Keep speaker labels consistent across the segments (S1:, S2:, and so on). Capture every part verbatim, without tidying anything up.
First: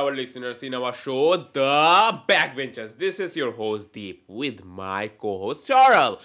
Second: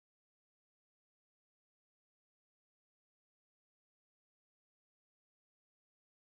S1: our listeners in our show, The Backbenchers. This is your host Deep with my co-host Charles.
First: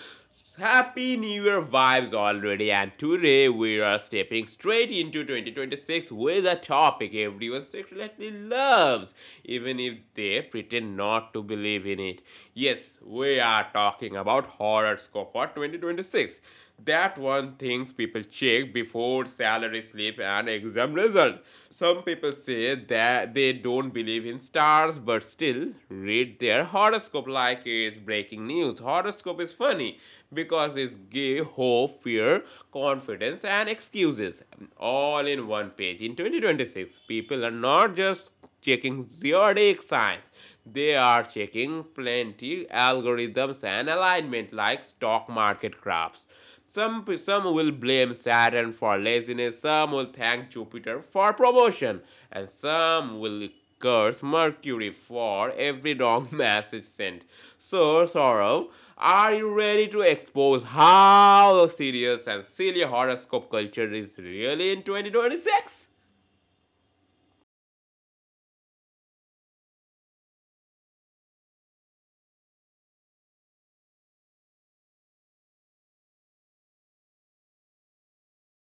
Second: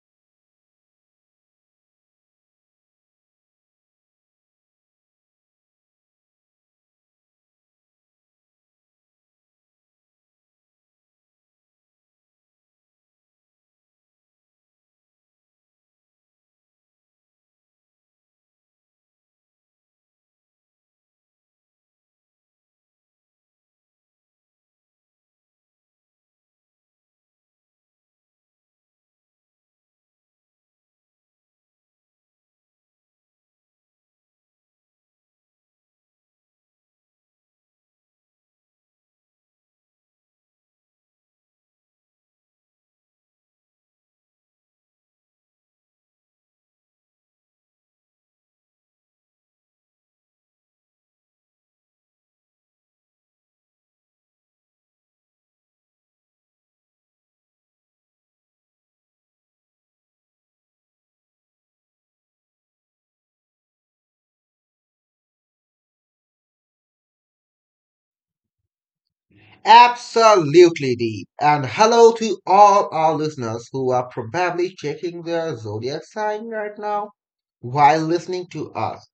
S1: Happy New Year vibes already, and today we are stepping straight into twenty twenty-six with a topic everyone secretly loves, even if they pretend not to believe in it. Yes, we are talking about horoscope for twenty twenty-six. six. That one things people check before salary slip and exam results. Some people say that they don't believe in stars but still read their horoscope like it's breaking news. Horoscope is funny because it gives hope, fear, confidence and excuses all in one page. In twenty twenty-six, people are not just checking zodiac signs. They are checking plenty algorithms and alignment like stock market graphs. Some, some will blame Saturn for laziness, some will thank Jupiter for promotion, and some will curse Mercury for every wrong message sent. So, Sorrow, are you ready to expose how serious and silly horoscope culture is really in twenty twenty-six?
S2: Absolutely deep. And hello to all our listeners who are probably checking their zodiac sign right now while listening to us.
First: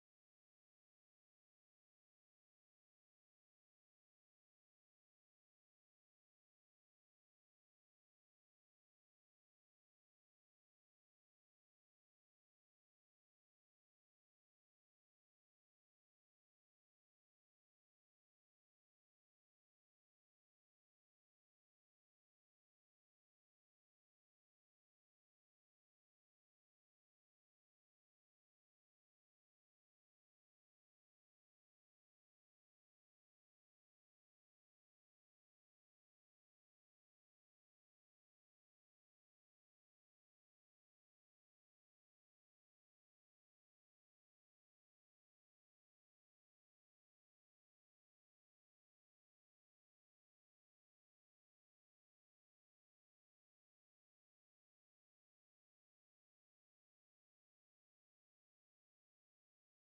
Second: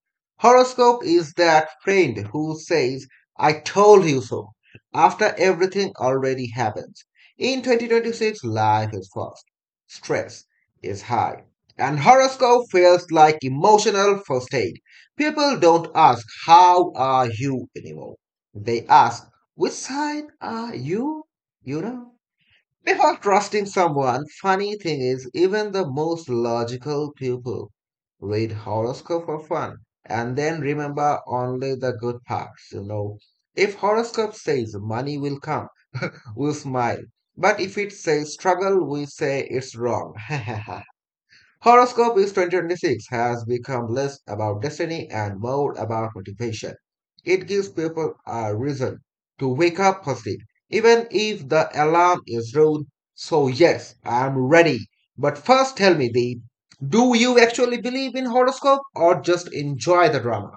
S2: Horoscope is that friend who says, "I told you so," after everything already happens. In twenty twenty-six, life is fast, stress is high, and horoscope feels like emotional first aid. People don't ask, "How are you?" anymore. They ask, "Which side are you?" You know? Before trusting someone, funny thing is, even the most logical people read horoscope for fun and then remember only the good parts, you know. If horoscope says money will come, we'll smile. But if it says struggle, we say it's wrong. Horoscope is twenty twenty-six has become less about destiny and more about motivation. It gives people a reason to wake up positive, even if the alarm is rude. So, yes, I'm ready. But first, tell me, Deep, do you actually believe in horoscope or just enjoy the drama?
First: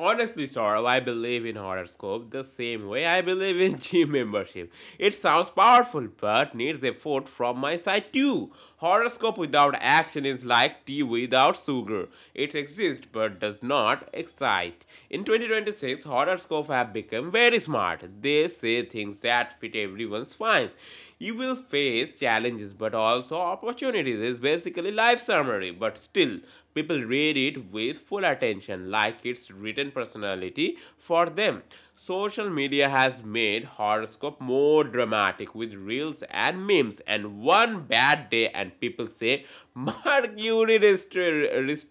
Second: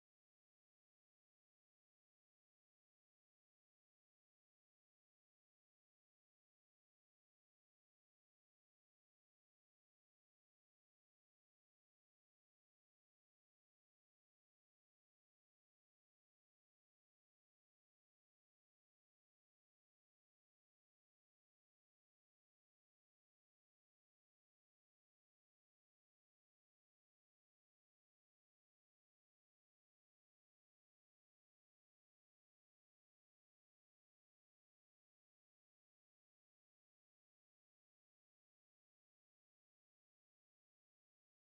S1: Honestly, Saurabh, I believe in horoscope the same way I believe in gym membership. It sounds powerful, but needs effort from my side too. Horoscope without action is like tea without sugar. It exists but does not excite. In twenty twenty-six, horoscopes have become very smart. They say things that fit everyone's finds. You will face challenges but also opportunities. It's basically life summary, but still people read it with full attention like it's written personality for them. Social media has made horoscope more dramatic with reels and memes and one bad day and people say Mercury restri-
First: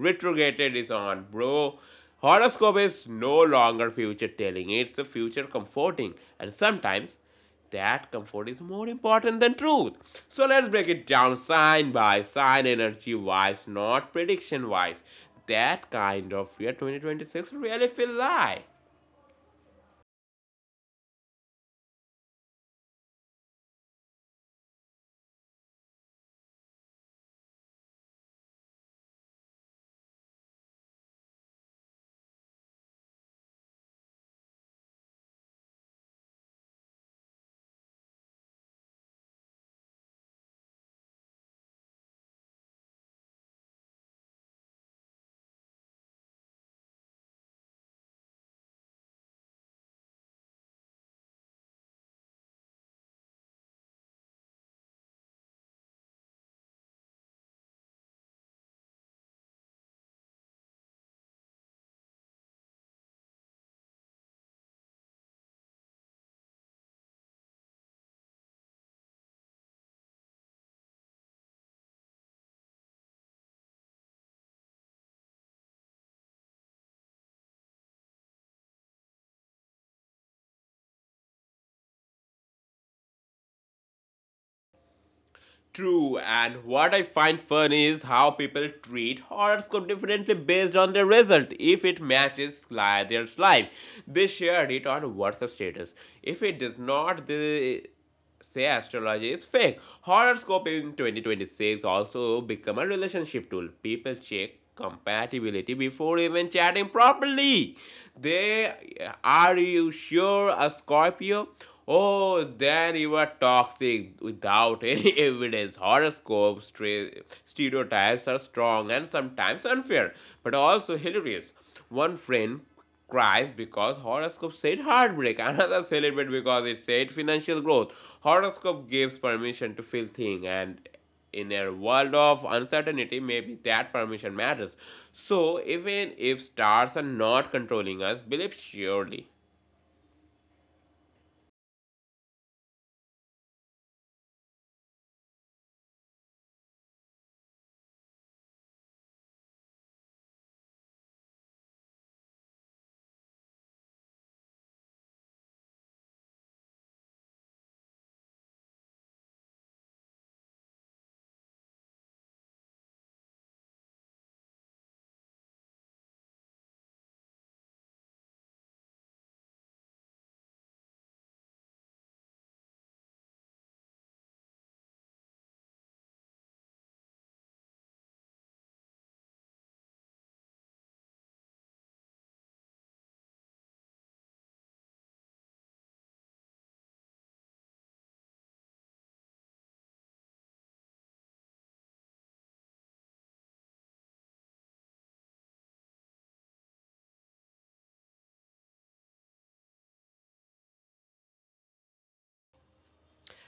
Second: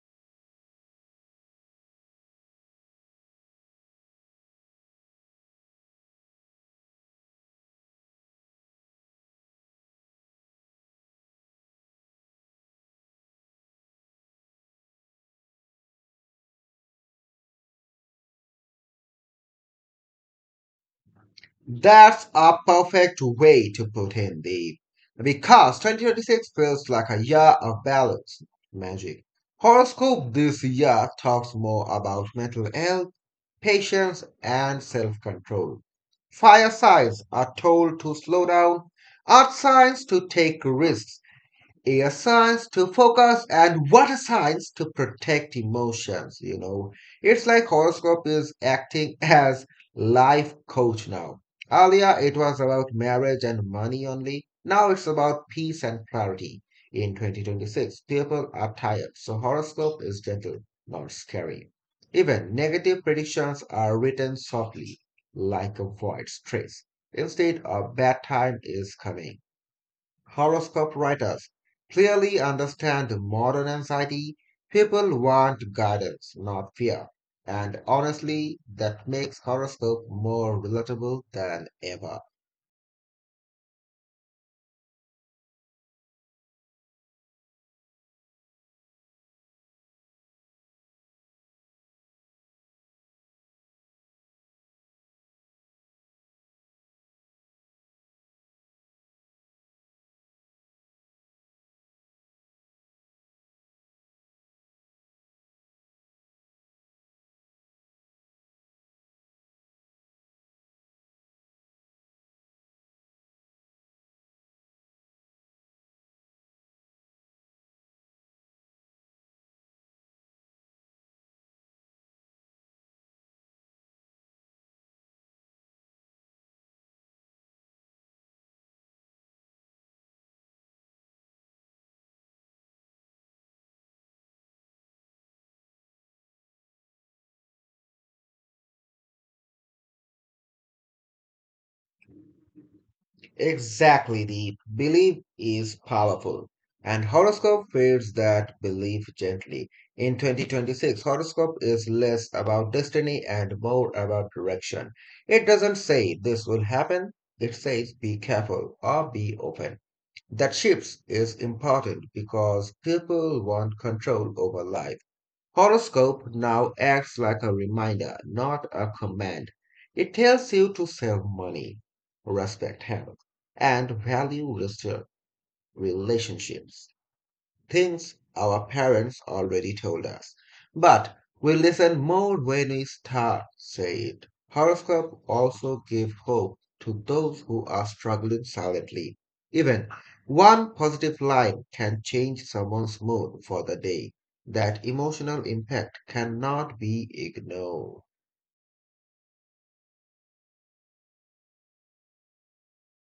S1: retrograded is on, bro. Horoscope is no longer future telling, it's the future comforting. And sometimes that comfort is more important than truth. So let's break it down sign by sign, energy wise, not prediction wise. That kind of year twenty twenty-six really feel like.
S2: That's a perfect way to put in the because twenty twenty-six feels like a year of balance magic. Horoscope this year talks more about mental health, patience, and self control. Fire signs are told to slow down, earth signs to take risks, a signs to focus, and water signs to protect emotions, you know. It's like horoscope is acting as life coach now. Earlier it was about marriage and money only, now it's about peace and clarity. In twenty twenty-six people are tired, so horoscope is gentle, not scary. Even negative predictions are written softly, like avoid stress instead a bad time is coming. Horoscope writers clearly understand modern anxiety. People want guidance, not fear. And honestly, that makes horoscope more relatable than ever.
S1: True, and what I find fun is how people treat horoscope differently based on their result. If it matches li- their life, they share it on WhatsApp status. If it does not, they say astrology is fake. Horoscope in twenty twenty-six also become a relationship tool. People check compatibility before even chatting properly. They are you sure a Scorpio? Oh, then you are toxic without any evidence. Horoscopes, stereotypes are strong and sometimes unfair, but also hilarious. One friend cries because horoscope said heartbreak. Another celebrate because it said financial growth. Horoscope gives permission to feel thing and in a world of uncertainty, maybe that permission matters. So even if stars are not controlling us, believe surely.
S2: Exactly, the belief is powerful. And horoscope feeds that belief gently. In twenty twenty-six, horoscope is less about destiny and more about direction. It doesn't say this will happen, it says be careful or be open. That shift is important because people want control over life. Horoscope now acts like a reminder, not a command. It tells you to save money, respect health, and value restored relationships, things our parents already told us. But we listen more when we start. Star it. Horoscope also give hope to those who are struggling silently. Even one positive line can change someone's mood for the day. That emotional impact cannot be ignored.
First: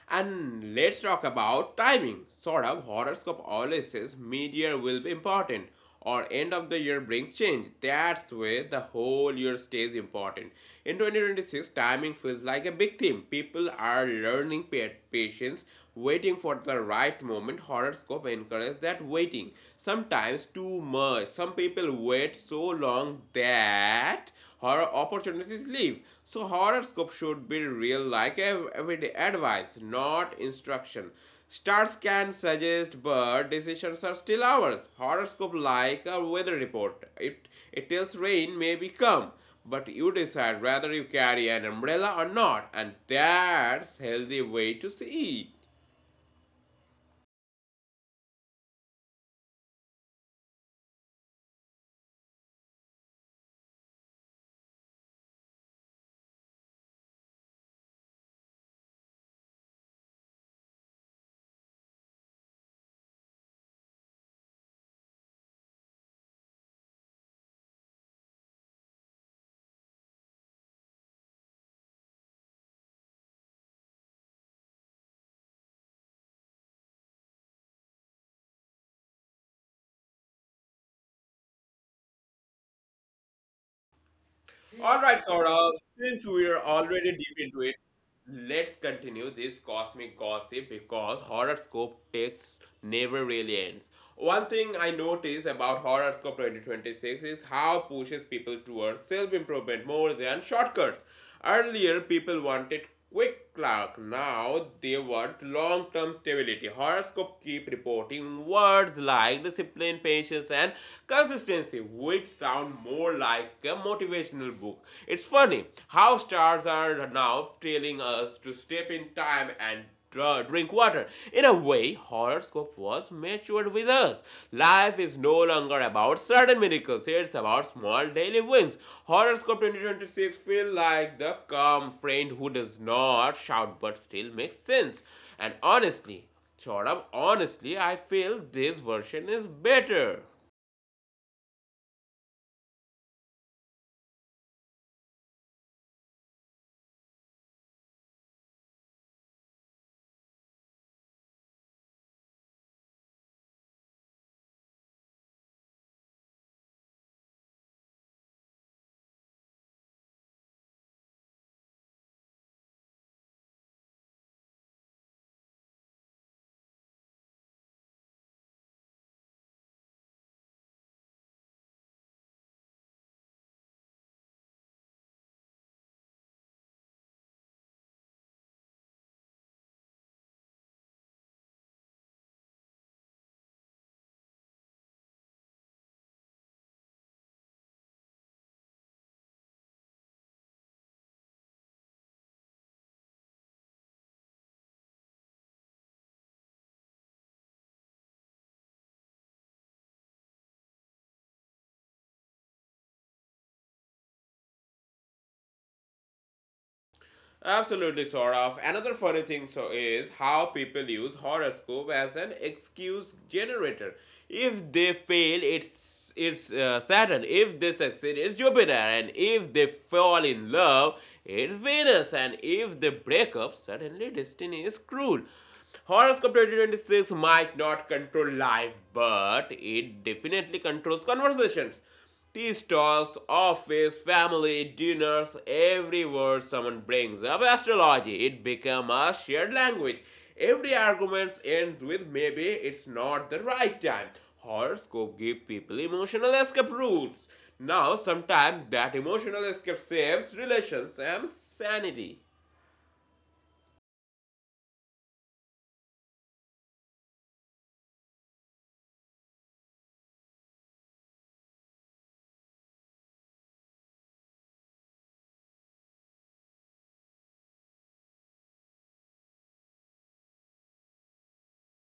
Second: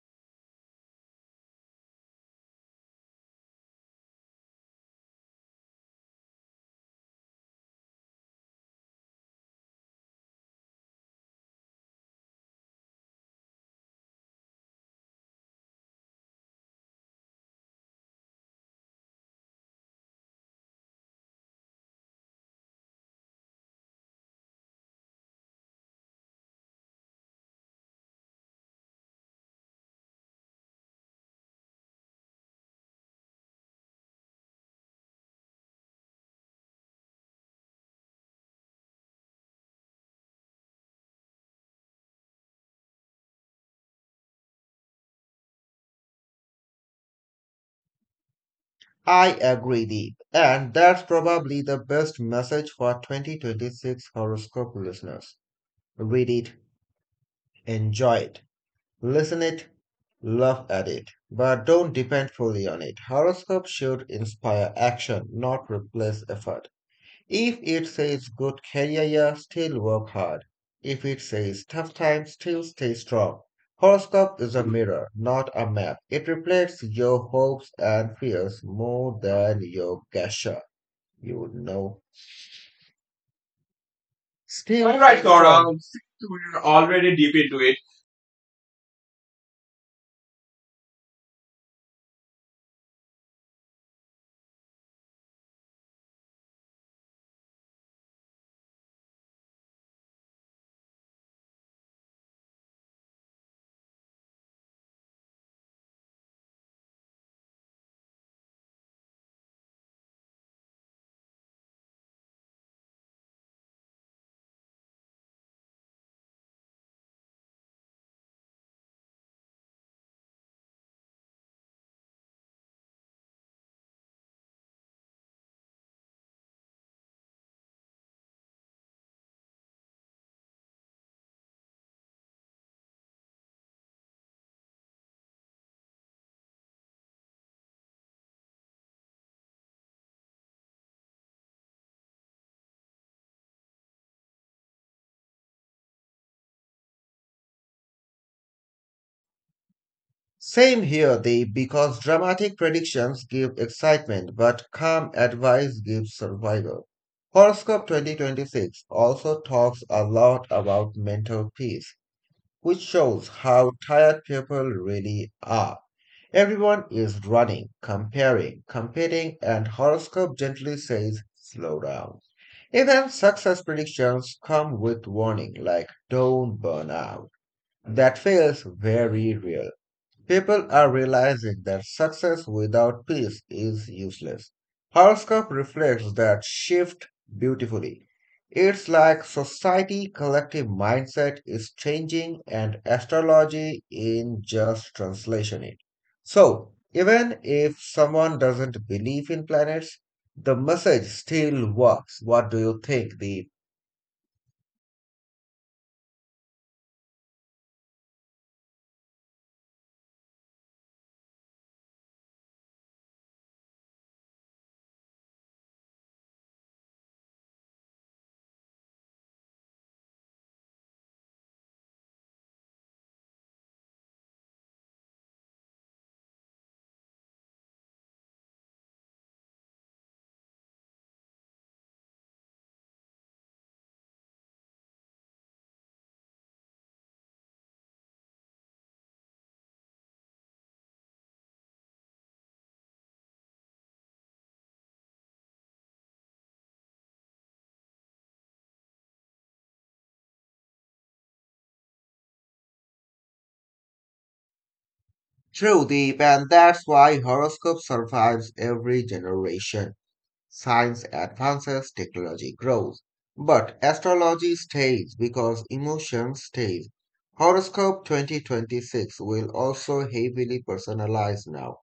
S1: And let's talk about timing. Sort of horoscope always says mid-year will be important or end of the year brings change. That's where the whole year stays important. In twenty twenty-six, timing feels like a big theme. People are learning patience, waiting for the right moment. Horoscope encourages that waiting. Sometimes too much. Some people wait so long that her opportunities live. So horoscope should be real like everyday advice, not instruction. Stars can suggest, but decisions are still ours. Horoscope like a weather report. It it tells rain may be come, but you decide whether you carry an umbrella or not, and that's a healthy way to see.
S2: I agree, Deep, and that's probably the best message for twenty twenty-six horoscope listeners. Read it, enjoy it, listen it, laugh at it, but don't depend fully on it. Horoscope should inspire action, not replace effort. If it says good career year, still work hard. If it says tough times, still stay strong. Horoscope is a mirror, not a map. It reflects your hopes and fears more than your gasher. You would know. Still,
S1: All
S2: all
S1: right,
S2: right,
S1: Saurabh,
S2: Gaurav. Since
S1: since we are
S2: we're
S1: already
S2: already
S1: deep
S2: deep
S1: into
S2: into
S1: it,
S2: it.
S1: let's continue this cosmic gossip because horoscope text never really ends. One thing I notice about horoscope twenty twenty-six is how pushes people towards self-improvement more than shortcuts. Earlier, people wanted quick clock. Now they want long-term stability. Horoscope keep reporting words like discipline, patience, and consistency, which sound more like a motivational book. It's funny how stars are now telling us to step in time and drink water. In a way, horoscope was matured with us. Life is no longer about certain miracles, it's about small daily wins. Horoscope twenty twenty-six feels like the calm friend who does not shout but still makes sense. And honestly, Chaudham, honestly, I feel this version is better.
S2: Same here, they because dramatic predictions give excitement, but calm advice gives survival. Horoscope twenty twenty-six also talks a lot about mental peace, which shows how tired people really are. Everyone is running, comparing, competing, and horoscope gently says, slow down. Even success predictions come with warning like don't burn out. That feels very real. People are realizing that success without peace is useless. Horoscope reflects that shift beautifully. It's like society collective mindset is changing and astrology in just translation it. So, even if someone doesn't believe in planets, the message still works. What do you think, Deep?
S1: Absolutely, sort of. Another funny thing so is how people use horoscope as an excuse generator. If they fail, it's it's uh, Saturn. If they succeed, it's Jupiter. And if they fall in love, it's Venus. And if they break up, suddenly destiny is cruel. Horoscope twenty twenty-six might not control life, but it definitely controls conversations. Tea stalls, office, family, dinners, every word someone brings up astrology, it becomes a shared language. Every argument ends with maybe it's not the right time. Horoscope give people emotional escape routes. Now, sometimes that emotional escape saves relations and sanity.
S2: True, Deep, and that's why horoscope survives every generation. Science advances, technology grows, but astrology stays because emotions stays. Horoscope twenty twenty-six will also heavily personalized now.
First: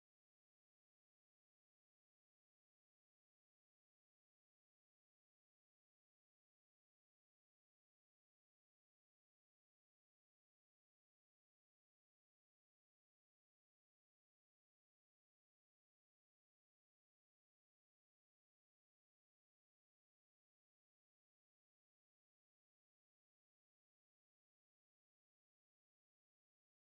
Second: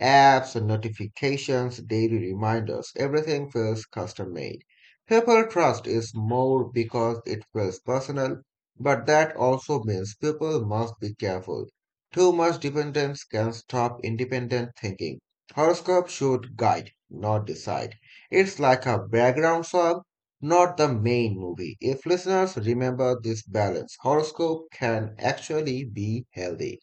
S2: Apps, notifications, daily reminders, everything feels custom made. People trust is more because it feels personal, but that also means people must be careful. Too much dependence can stop independent thinking. Horoscope should guide, not decide. It's like a background song, not the main movie. If listeners remember this balance, horoscope can actually be healthy.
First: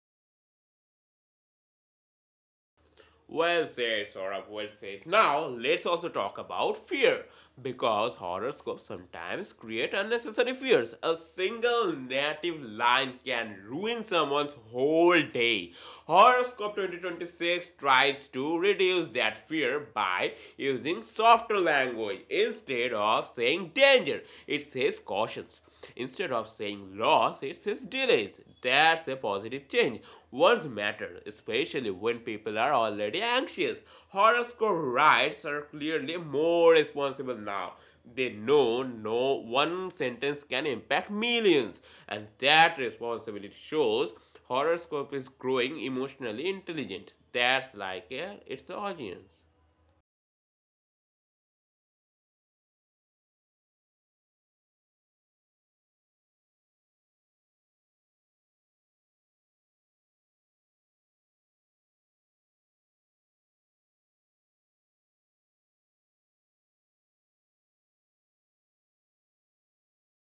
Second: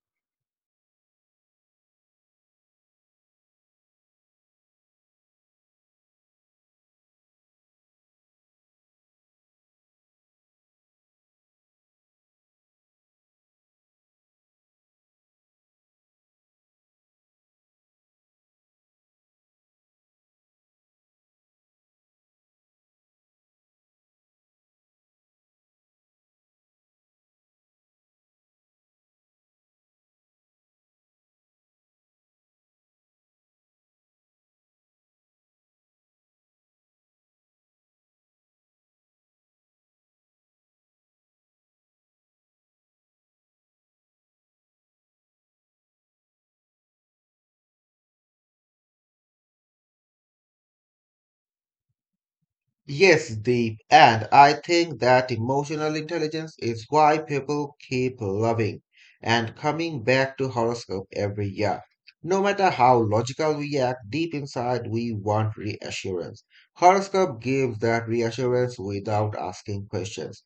S1: Well said, Saurabh, well said. Now, let's also talk about fear. Because horoscopes sometimes create unnecessary fears. A single negative line can ruin someone's whole day. Horoscope twenty twenty-six tries to reduce that fear by using softer language instead of saying danger. It says cautions. Instead of saying loss, it says delays. That's a positive change. Words matter, especially when people are already anxious. Horoscope writers are clearly more responsible now. They know no one sentence can impact millions, and that responsibility shows horoscope is growing emotionally intelligent. That's like a, its audience.
S2: Yes, Deep, and I think that emotional intelligence is why people keep loving and coming back to horoscope every year. No matter how logical we act, deep inside we want reassurance. Horoscope gives that reassurance without asking questions.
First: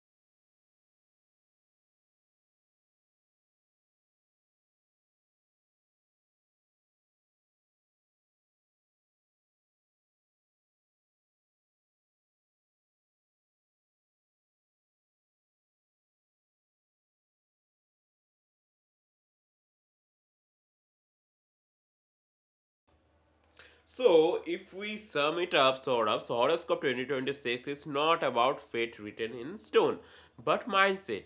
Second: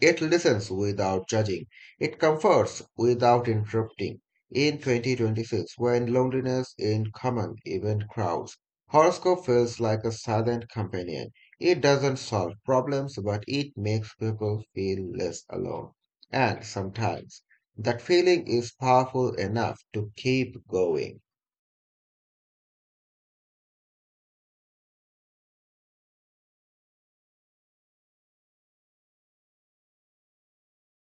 S2: It listens without judging. It comforts without interrupting. In twenty twenty-six, when loneliness in common event crowds, horoscope feels like a silent companion. It doesn't solve problems, but it makes people feel less alone. And sometimes that feeling is powerful enough to keep going.
S1: So, if we sum it up, sort of, so horoscope twenty twenty-six is not about fate written in stone, but mindset.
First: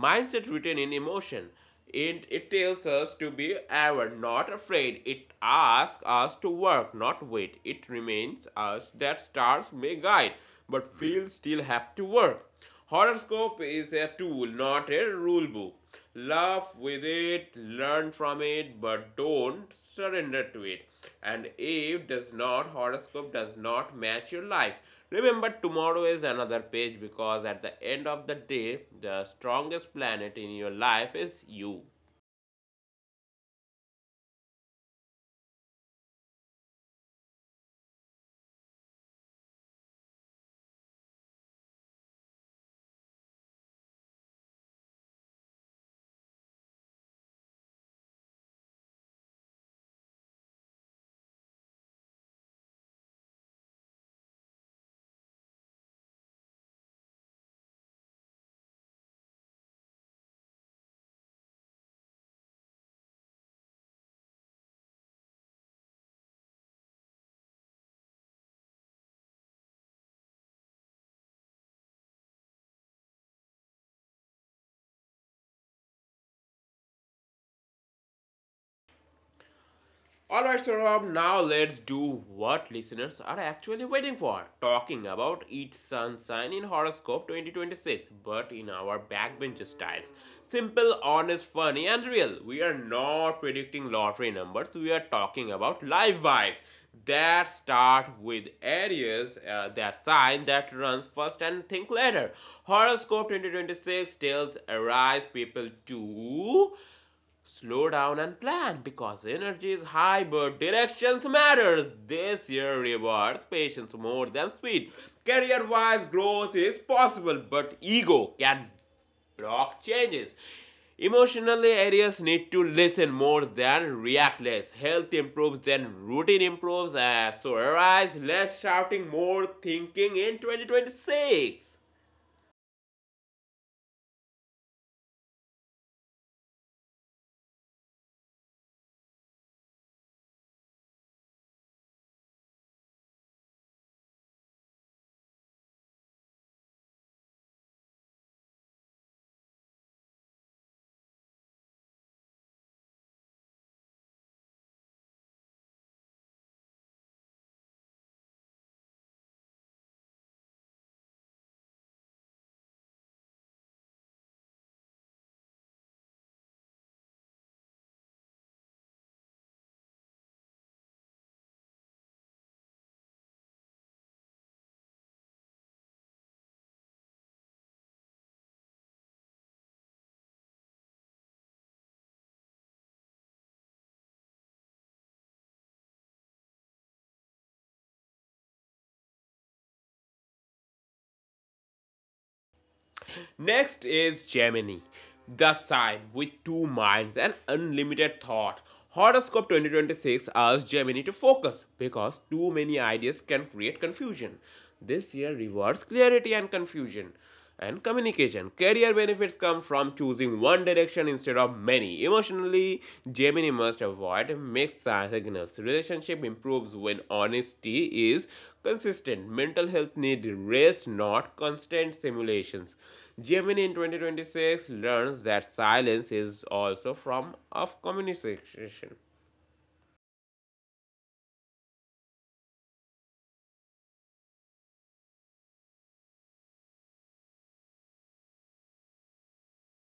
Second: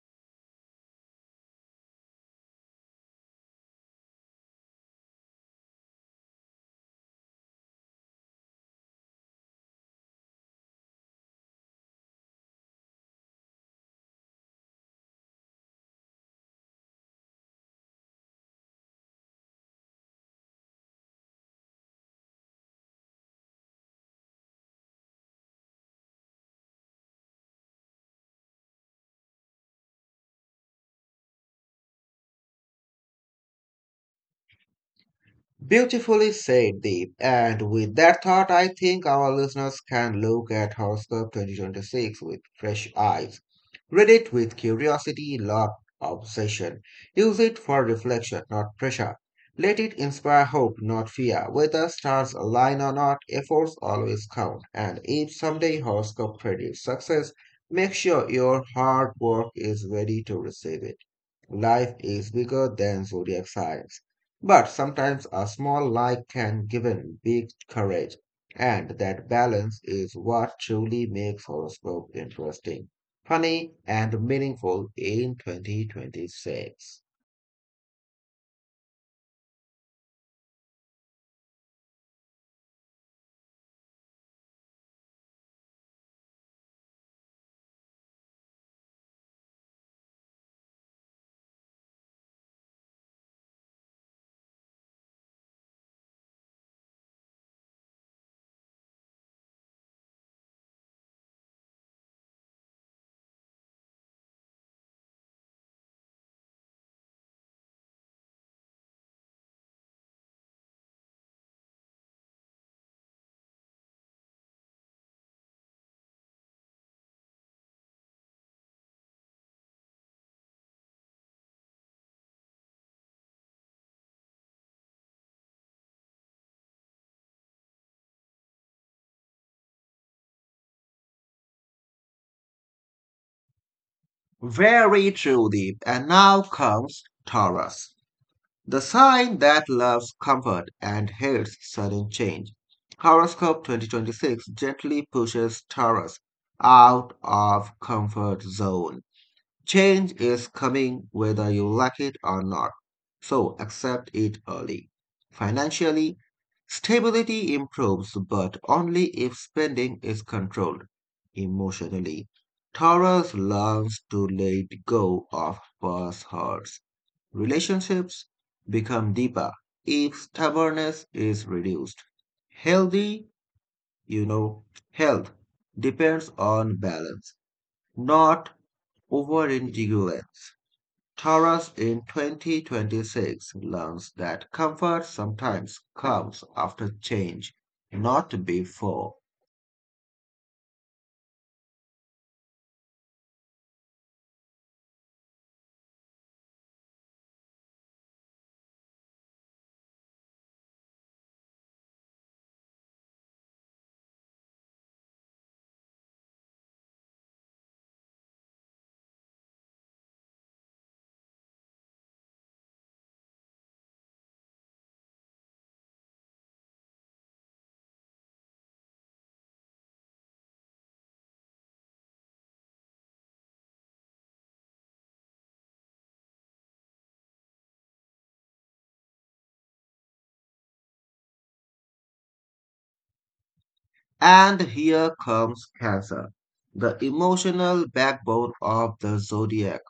S1: Mindset written in emotion. It, it tells us to be aware, not afraid. It asks us to work, not wait. It reminds us that stars may guide, but we'll still have to work. Horoscope is a tool, not a rule book. Laugh with it, learn from it, but don't surrender to it. And if does not horoscope does not match your life. Remember tomorrow is another page because at the end of the day the strongest planet in your life is you.
S2: Beautifully said, Deep. And with that thought, I think our listeners can look at Horoscope twenty twenty-six with fresh eyes. Read it with curiosity, not obsession. Use it for reflection, not pressure. Let it inspire hope, not fear. Whether stars align or not, efforts always count. And if someday horoscope predicts success, make sure your hard work is ready to receive it. Life is bigger than zodiac signs, but sometimes a small light can give in big courage, and that balance is what truly makes horoscope interesting, funny, and meaningful in twenty twenty-six.
S1: Alright, Saurabh, now let's do what listeners are actually waiting for. Talking about each sun sign in Horoscope twenty twenty-six, but in our backbencher styles. Simple, honest, funny, and real. We are not predicting lottery numbers, we are talking about live vibes that start with Aries, uh, that sign that runs first and think later horoscope twenty twenty-six tells arise people to slow down and plan because energy is high, but directions matters. This year rewards patience more than speed. Career-wise growth is possible, but ego can block changes. Emotionally, areas need to listen more than react less. Health improves, then routine improves. Uh, so arise less shouting, more thinking in twenty twenty-six.
S2: Very true, Deep. And now comes Taurus, the sign that loves comfort and hates sudden change. Horoscope twenty twenty-six gently pushes Taurus out of comfort zone. Change is coming whether you like it or not, so accept it early. Financially, stability improves, but only if spending is controlled. Emotionally, Taurus learns to let go of past hurts. Relationships become deeper if stubbornness is reduced. Healthy, you know, Health depends on balance, not over indulgence. Taurus in twenty twenty-six learns that comfort sometimes comes after change, not before.
S1: Next is Gemini, the sign with two minds and unlimited thought. Horoscope twenty twenty-six asks Gemini to focus because too many ideas can create confusion. This year rewards clarity and confusion and communication. Career benefits come from choosing one direction instead of many. Emotionally, Gemini must avoid mixed signals. Relationship improves when honesty is consistent. Mental health needs rest, not constant simulations. Gemini in twenty twenty-six learns that silence is also from of communication.
S2: And here comes Cancer, the emotional backbone of the zodiac.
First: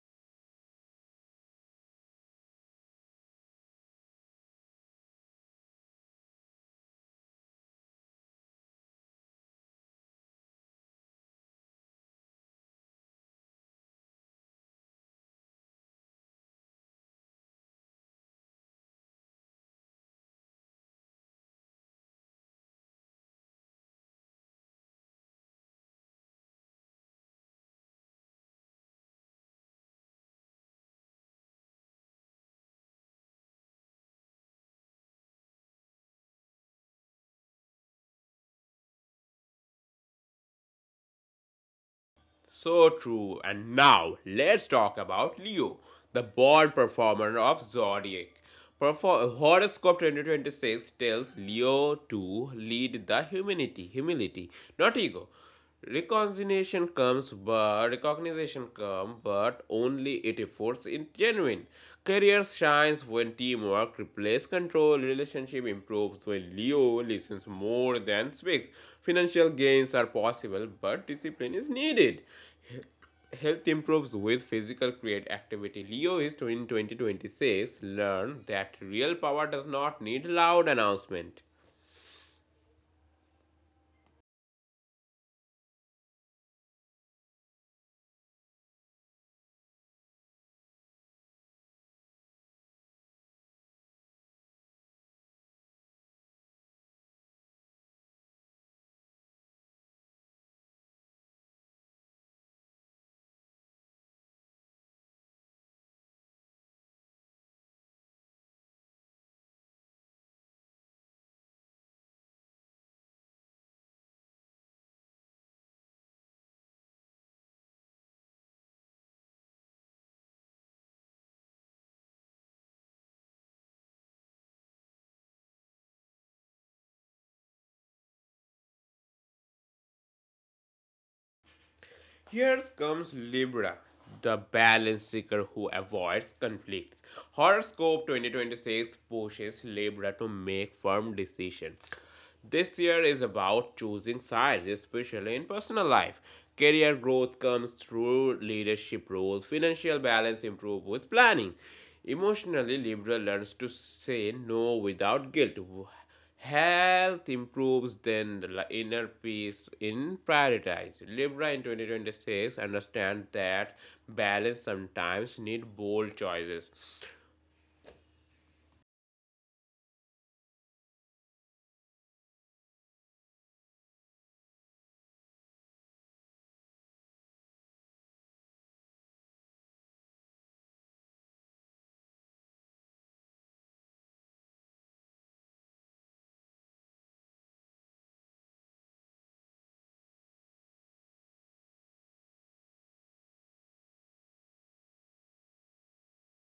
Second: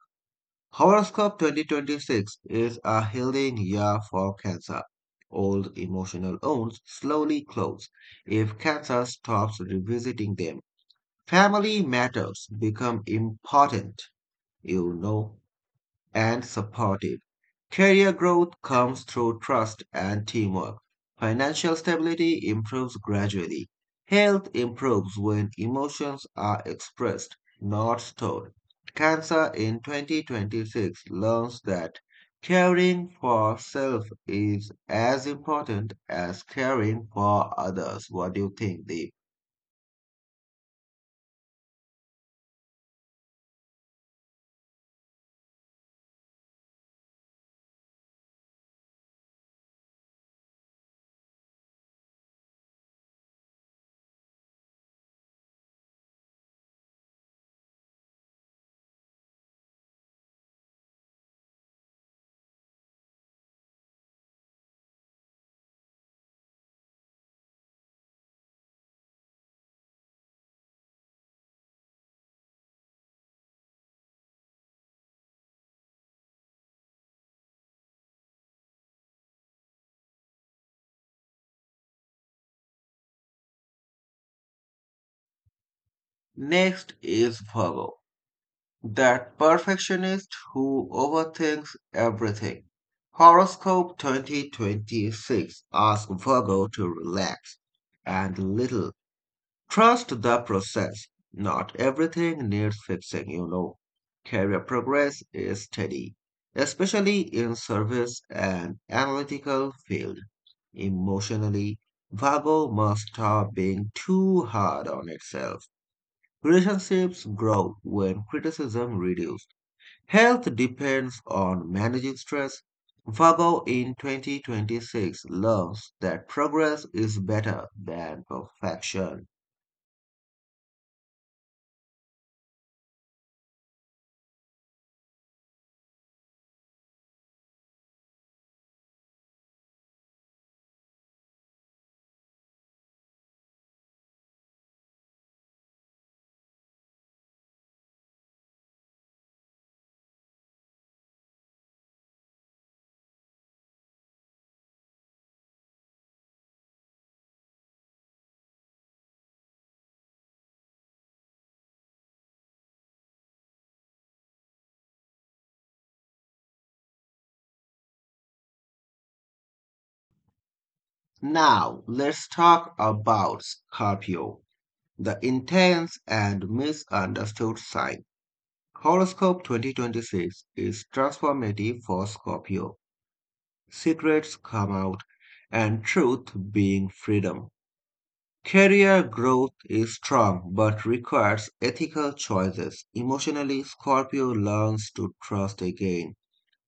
S2: Horoscope twenty twenty-six is a healing year for Cancer. Old emotional wounds slowly close if Cancer stops revisiting them. Family matters become important, you know. and supportive. Career growth comes through trust and teamwork. Financial stability improves gradually. Health improves when emotions are expressed, not stored. Cancer in twenty twenty-six learns that caring for self is as important as caring for others. What do you think, Deep?
S1: So true. And now let's talk about Leo, the born performer of zodiac. Perfor- Horoscope twenty twenty-six tells Leo to lead the humanity, humility, not ego. Reconciliation comes, but recognition comes, but only it efforts in genuine. Career shines when teamwork replaces control. Relationship improves when Leo listens more than speaks. Financial gains are possible, but discipline is needed. Health improves with physical create activity. Leo is in twenty twenty-six learned that real power does not need loud announcement.
S2: Next is Virgo. That perfectionist who overthinks everything. Horoscope twenty twenty-six asks Virgo to relax and little. Trust the process. Not everything needs fixing, you know. Career progress is steady, especially in service and analytical field. Emotionally, Virgo must stop being too hard on itself. Relationships grow when criticism reduces. Health depends on managing stress. Virgo in twenty twenty-six loves that progress is better than perfection.
S1: Here comes Libra, the balance seeker who avoids conflicts. Horoscope twenty twenty-six pushes Libra to make firm decisions. This year is about choosing sides, especially in personal life. Career growth comes through leadership roles, financial balance improves with planning. Emotionally, Libra learns to say no without guilt. Health improves, then the inner peace in prioritize. Libra in twenty twenty-six understand that balance sometimes need bold choices.
S2: Now, let's talk about Scorpio, the intense and misunderstood sign. Horoscope twenty twenty-six is transformative for Scorpio. Secrets come out and truth being freedom. Career growth is strong but requires ethical choices. Emotionally, Scorpio learns to trust again.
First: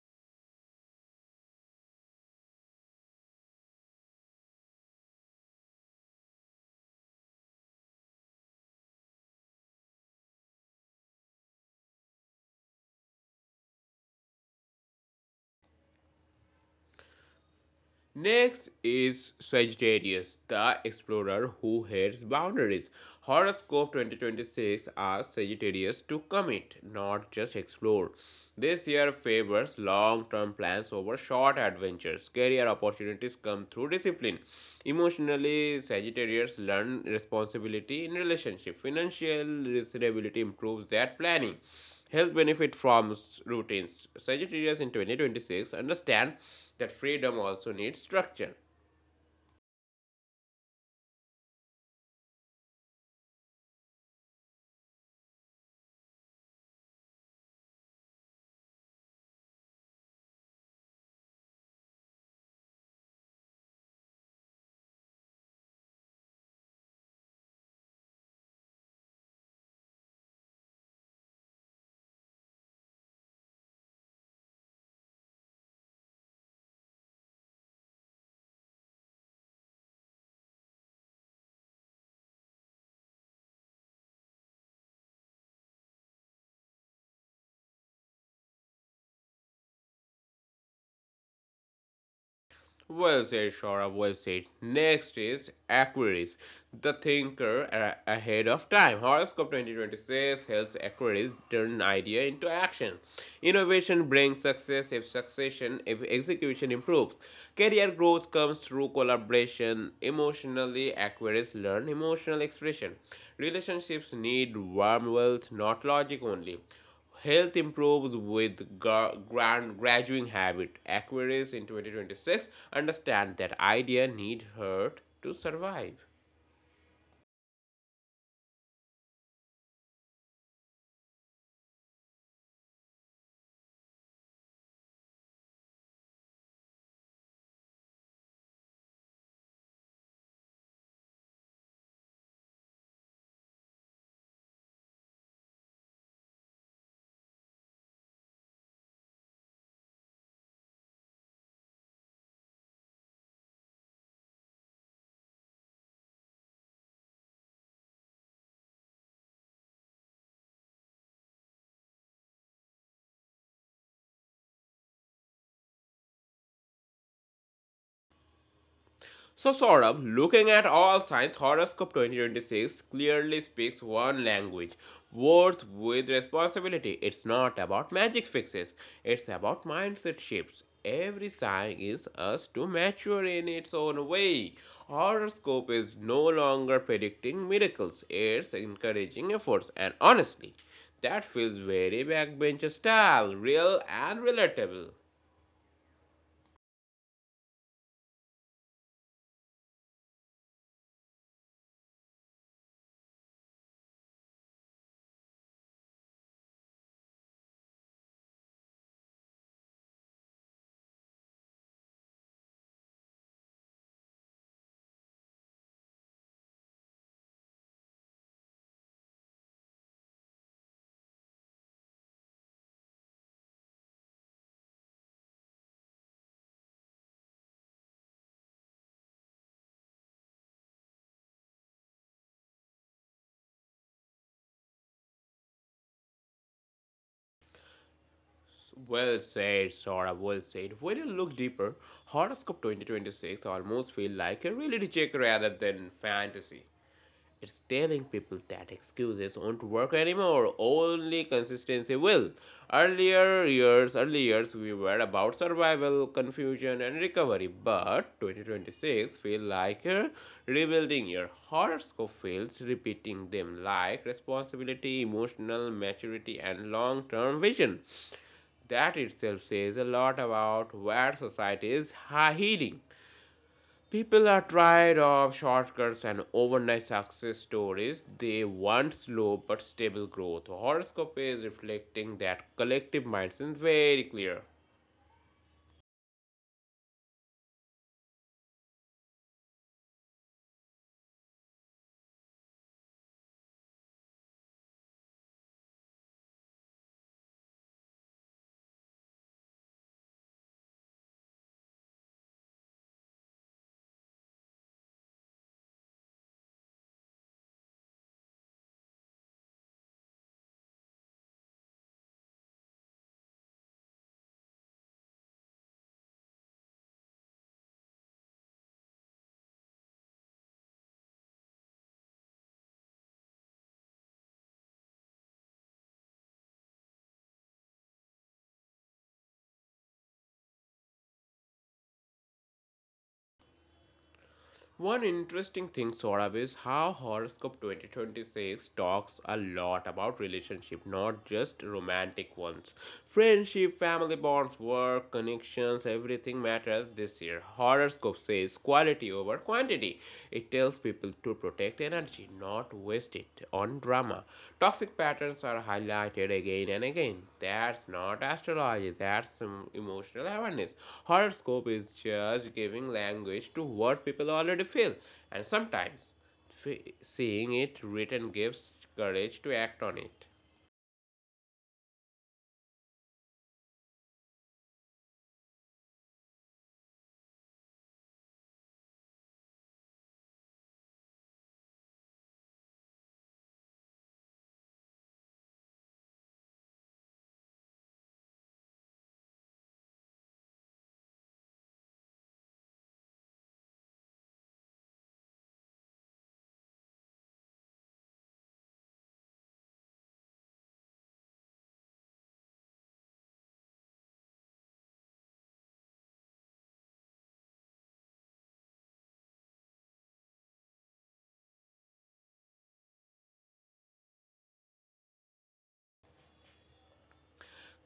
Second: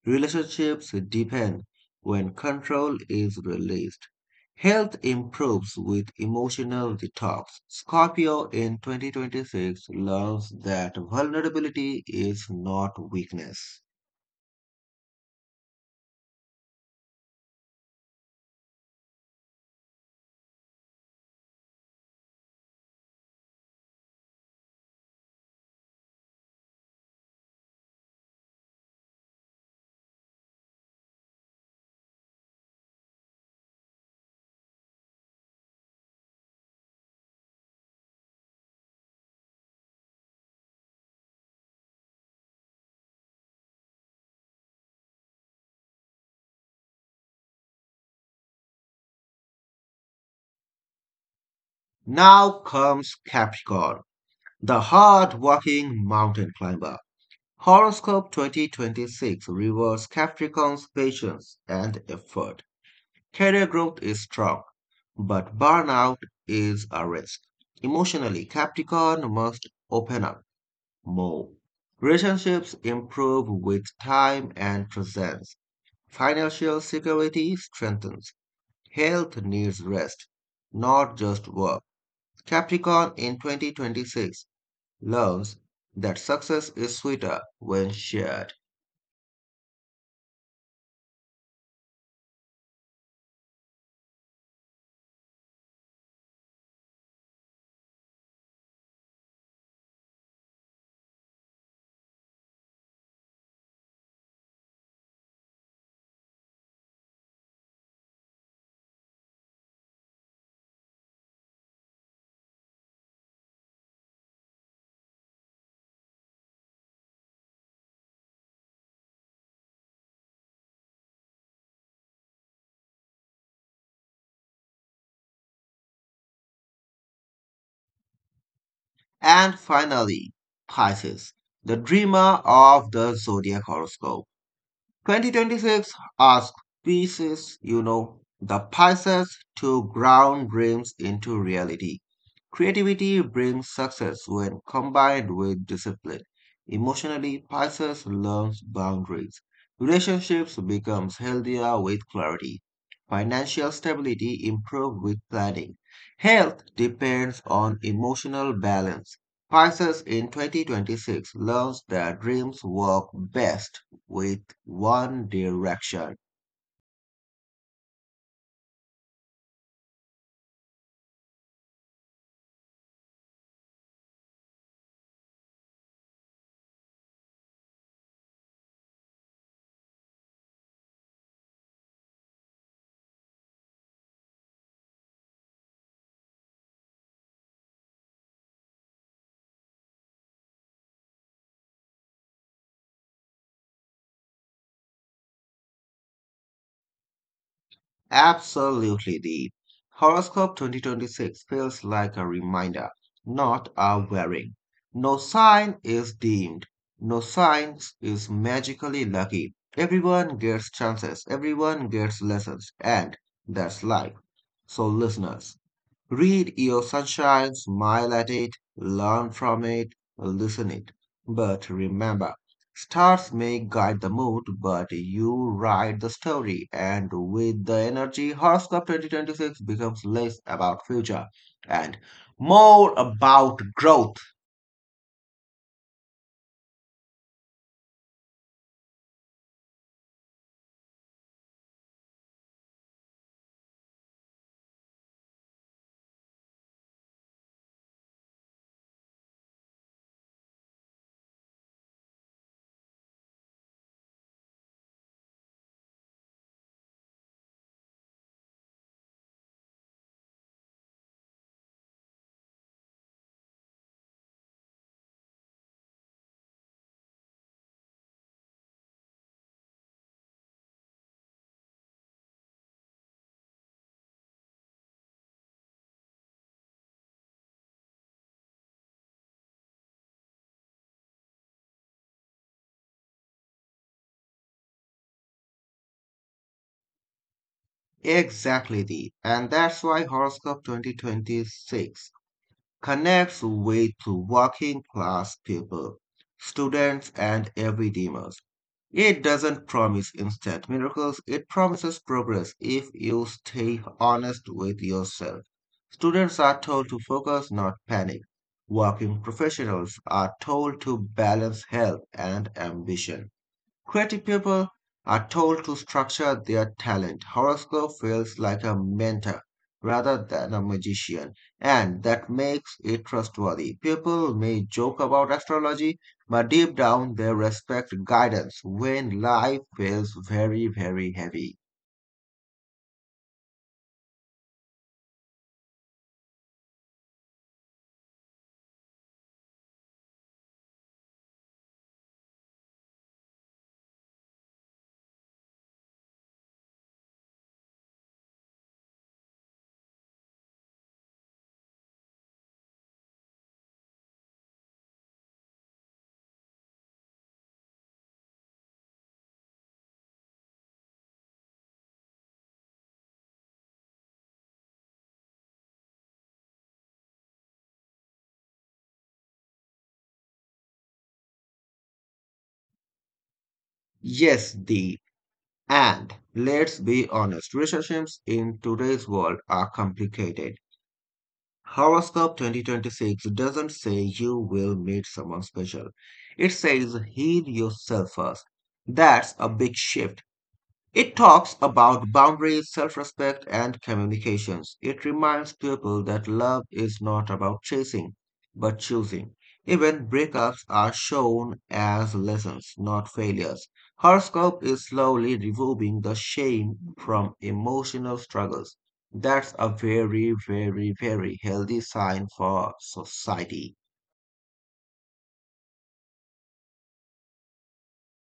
S2: Relationships deepen when control is released. Health improves with emotional detox. Scorpio in twenty twenty-six learns that vulnerability is not weakness.
S1: Next is Sagittarius, the explorer who hates boundaries. Horoscope twenty twenty-six asks Sagittarius to commit, not just explore. This year favors long term plans over short adventures. Career opportunities come through discipline. Emotionally, Sagittarius learn responsibility in relationship. Financial stability improves their planning health benefit from routines. Sagittarius in twenty twenty-six understand that freedom also needs structure.
S2: Now comes Capricorn, the hard working mountain climber. Horoscope twenty twenty-six rewards Capricorn's patience and effort. Career growth is strong, but burnout is a risk. Emotionally, Capricorn must open up more. Relationships improve with time and presence. Financial security strengthens. Health needs rest, not just work. Capricorn in twenty twenty-six learns that success is sweeter when shared.
S1: Well said, Shora. Well said. Next is Aquarius, the thinker a- ahead of time. Horoscope twenty twenty-six helps Aquarius turn idea into action. Innovation brings success if succession, if execution improves. Career growth comes through collaboration. Emotionally, Aquarius learn emotional expression. Relationships need warm wealth, not logic only. Health improves with grand graduating habit. Aquarius in twenty twenty-six understand that idea need hurt to survive.
S2: And finally, Pisces, the dreamer of the zodiac horoscope. twenty twenty-six asked Pisces, you know, the Pisces to ground dreams into reality. Creativity brings success when combined with discipline. Emotionally, Pisces learns boundaries. Relationships becomes healthier with clarity. Financial stability improves with planning. Health depends on emotional balance. Pisces in twenty twenty-six learns that dreams work best with one direction.
S1: So, Saurabh, looking at all signs, Horoscope twenty twenty-six clearly speaks one language Words with responsibility. It's not about magic fixes, it's about mindset shifts. Every sign is us to mature in its own way. Horoscope is no longer predicting miracles, it's encouraging efforts, and honestly, that feels very backbencher style, real and relatable.
S2: Absolutely deep. Horoscope twenty twenty-six feels like a reminder, not a warning. No sign is deemed. No sign is magically lucky. Everyone gets chances. Everyone gets lessons. And that's life. So listeners, read your sunshine, smile at it, learn from it, listen it. But remember, stars may guide the mood, but you write the story. And with the energy, Horoscope twenty twenty-six becomes less about future and more about growth.
S1: Well said, Sora. Well said. When you look deeper, Horoscope twenty twenty-six almost feel like a reality check rather than fantasy. It's telling people that excuses won't work anymore. Only consistency will. Earlier years, early years, we were about survival, confusion, and recovery. But twenty twenty-six feel like a rebuilding year. Horoscope feels repeating them like responsibility, emotional maturity, and long-term vision. That itself says a lot about where society is heading. People are tired of shortcuts and overnight success stories. They want slow but stable growth. Horoscope is reflecting that collective mindset very clear.
S2: Exactly, the and that's why Horoscope twenty twenty-six connects with working class people, students, and everydayers. It doesn't promise instant miracles, it promises progress if you stay honest with yourself. Students are told to focus, not panic. Working professionals are told to balance health and ambition. Creative people are told to structure their talent. Horoscope feels like a mentor rather than a magician, and that makes it trustworthy. People may joke about astrology, but deep down they respect guidance when life feels very, very heavy.
S1: One interesting thing, Saurabh, is how Horoscope twenty twenty-six talks a lot about relationship, not just romantic ones. Friendship, family bonds, work, connections, everything matters this year. Horoscope says quality over quantity. It tells people to protect energy, not not waste it on drama. Toxic patterns are highlighted again and again. That's not astrology, that's um, emotional awareness. Horoscope is just giving language to what people already feel, and sometimes seeing it written gives courage to act on it.
S2: Yes, the and let's be honest, relationships in today's world are complicated. Horoscope twenty twenty-six doesn't say you will meet someone special. It says heal yourself first. That's a big shift. It talks about boundaries, self respect, and communications. It reminds people that love is not about chasing, but choosing. Even breakups are shown as lessons, not failures. Horoscope is slowly removing the shame from emotional struggles. That's a very, very, very healthy sign for society.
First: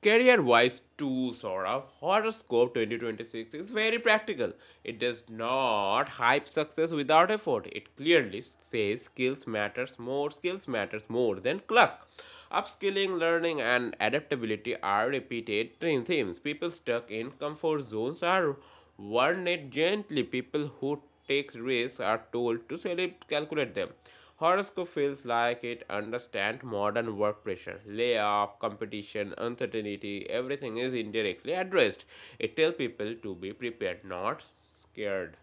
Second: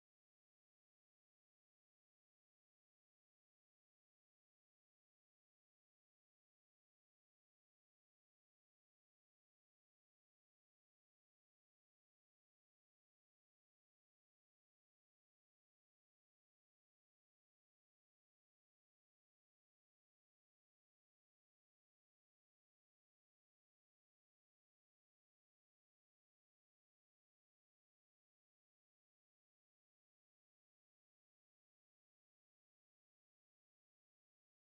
S1: Career wise, too, Sora, Horoscope twenty twenty-six is very practical. It does not hype success without effort. It clearly says skills matters more, skills matters more than luck. Upskilling, learning, and adaptability are repeated theme- themes. People stuck in comfort zones are warn it gently. People who take risks are told to select- calculate them. Horoscope feels like it understands modern work pressure, layoff, competition, uncertainty. Everything is indirectly addressed. It tells people to be prepared, not scared.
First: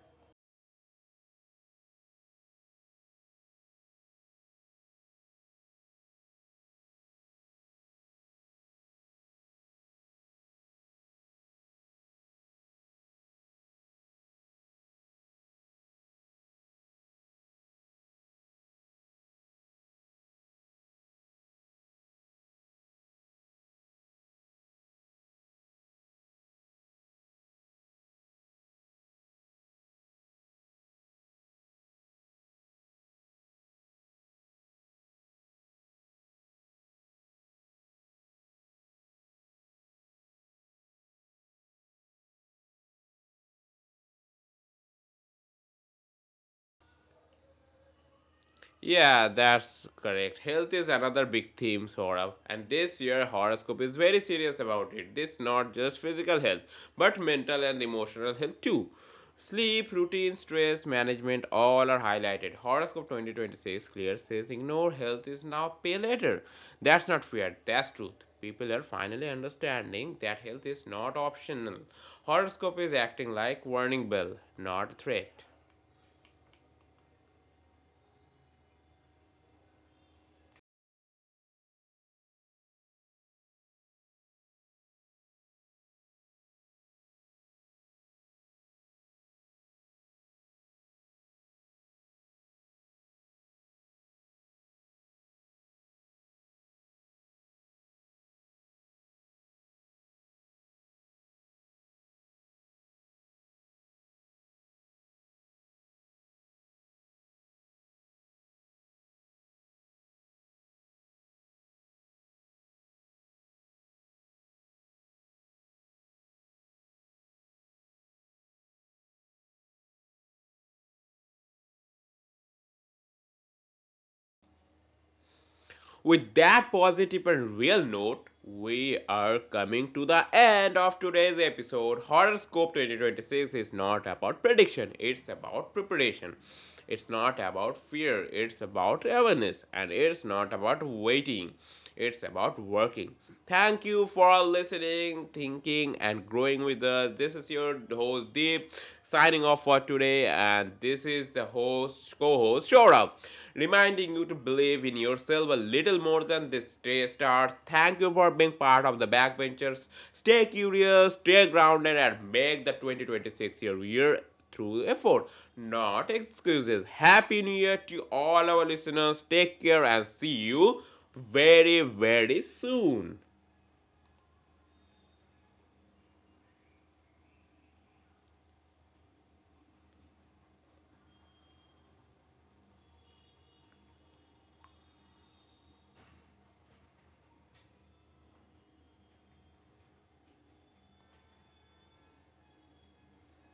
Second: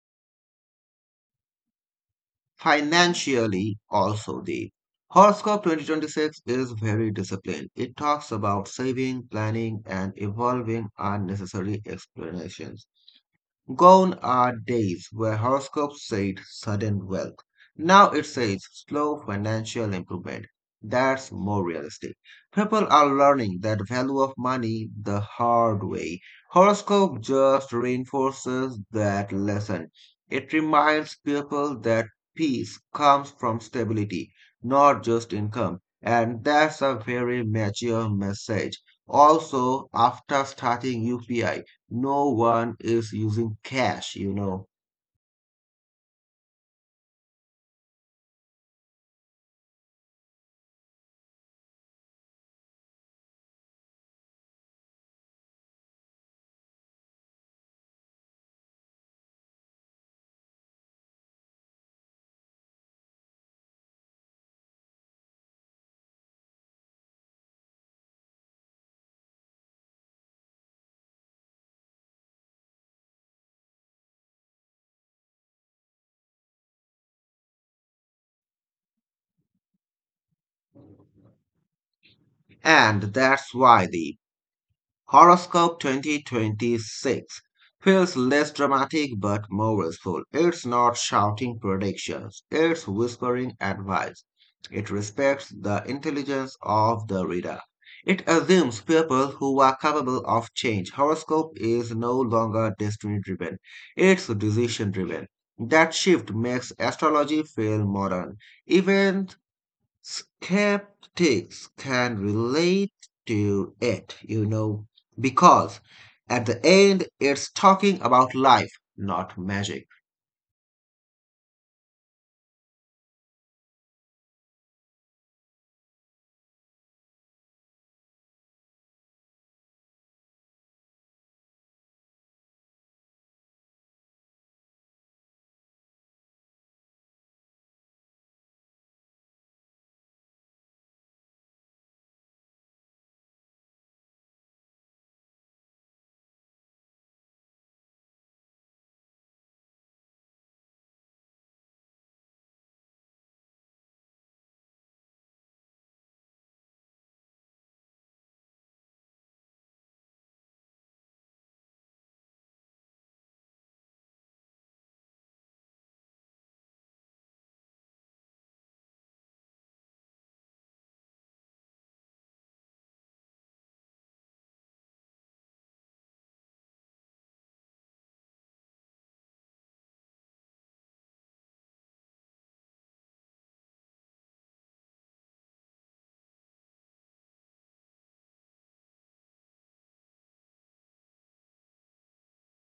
S2: Financially, also, the Horoscope twenty twenty-six is very disciplined. It talks about saving, planning, and evolving unnecessary explanations. Gone are days where horoscopes said sudden wealth. Now it says slow financial improvement. That's more realistic. People are learning that value of money the hard way. Horoscope just reinforces that lesson. It reminds people that peace comes from stability, not just income. And that's a very mature message. Also, after starting U P I, no one is using cash, you know.
S1: Yeah, that's correct. Health is another big theme, Saurabh, and this year horoscope is very serious about it. This not just physical health, but mental and emotional health too. Sleep, routine, stress management, all are highlighted. Horoscope twenty twenty-six clear says ignore health is now pay later. That's not fair, that's truth. People are finally understanding that health is not optional. Horoscope is acting like warning bell, not threat.
S2: And that's why the Horoscope twenty twenty-six feels less dramatic but more restful. It's not shouting predictions, it's whispering advice. It respects the intelligence of the reader. It assumes people who are capable of change. Horoscope is no longer destiny driven, it's decision driven. That shift makes astrology feel modern, even Skeptics can relate to it, you know, because at the end it's talking about life, not magic.
S1: With that positive and real note, we are coming to the end of today's episode. Horoscope twenty twenty-six is not about prediction, it's about preparation. It's not about fear, it's about awareness, and it's not about waiting, it's about working. Thank you for listening, thinking, and growing with us. This is your host Deep signing off for today, and this is the host, co host Shourav reminding you to believe in yourself a little more than this day starts. Thank you for being part of the backbenchers. Stay curious, stay grounded, and make the twenty twenty-six year year through effort, not excuses. Happy New Year to all our listeners. Take care and see you very, very soon.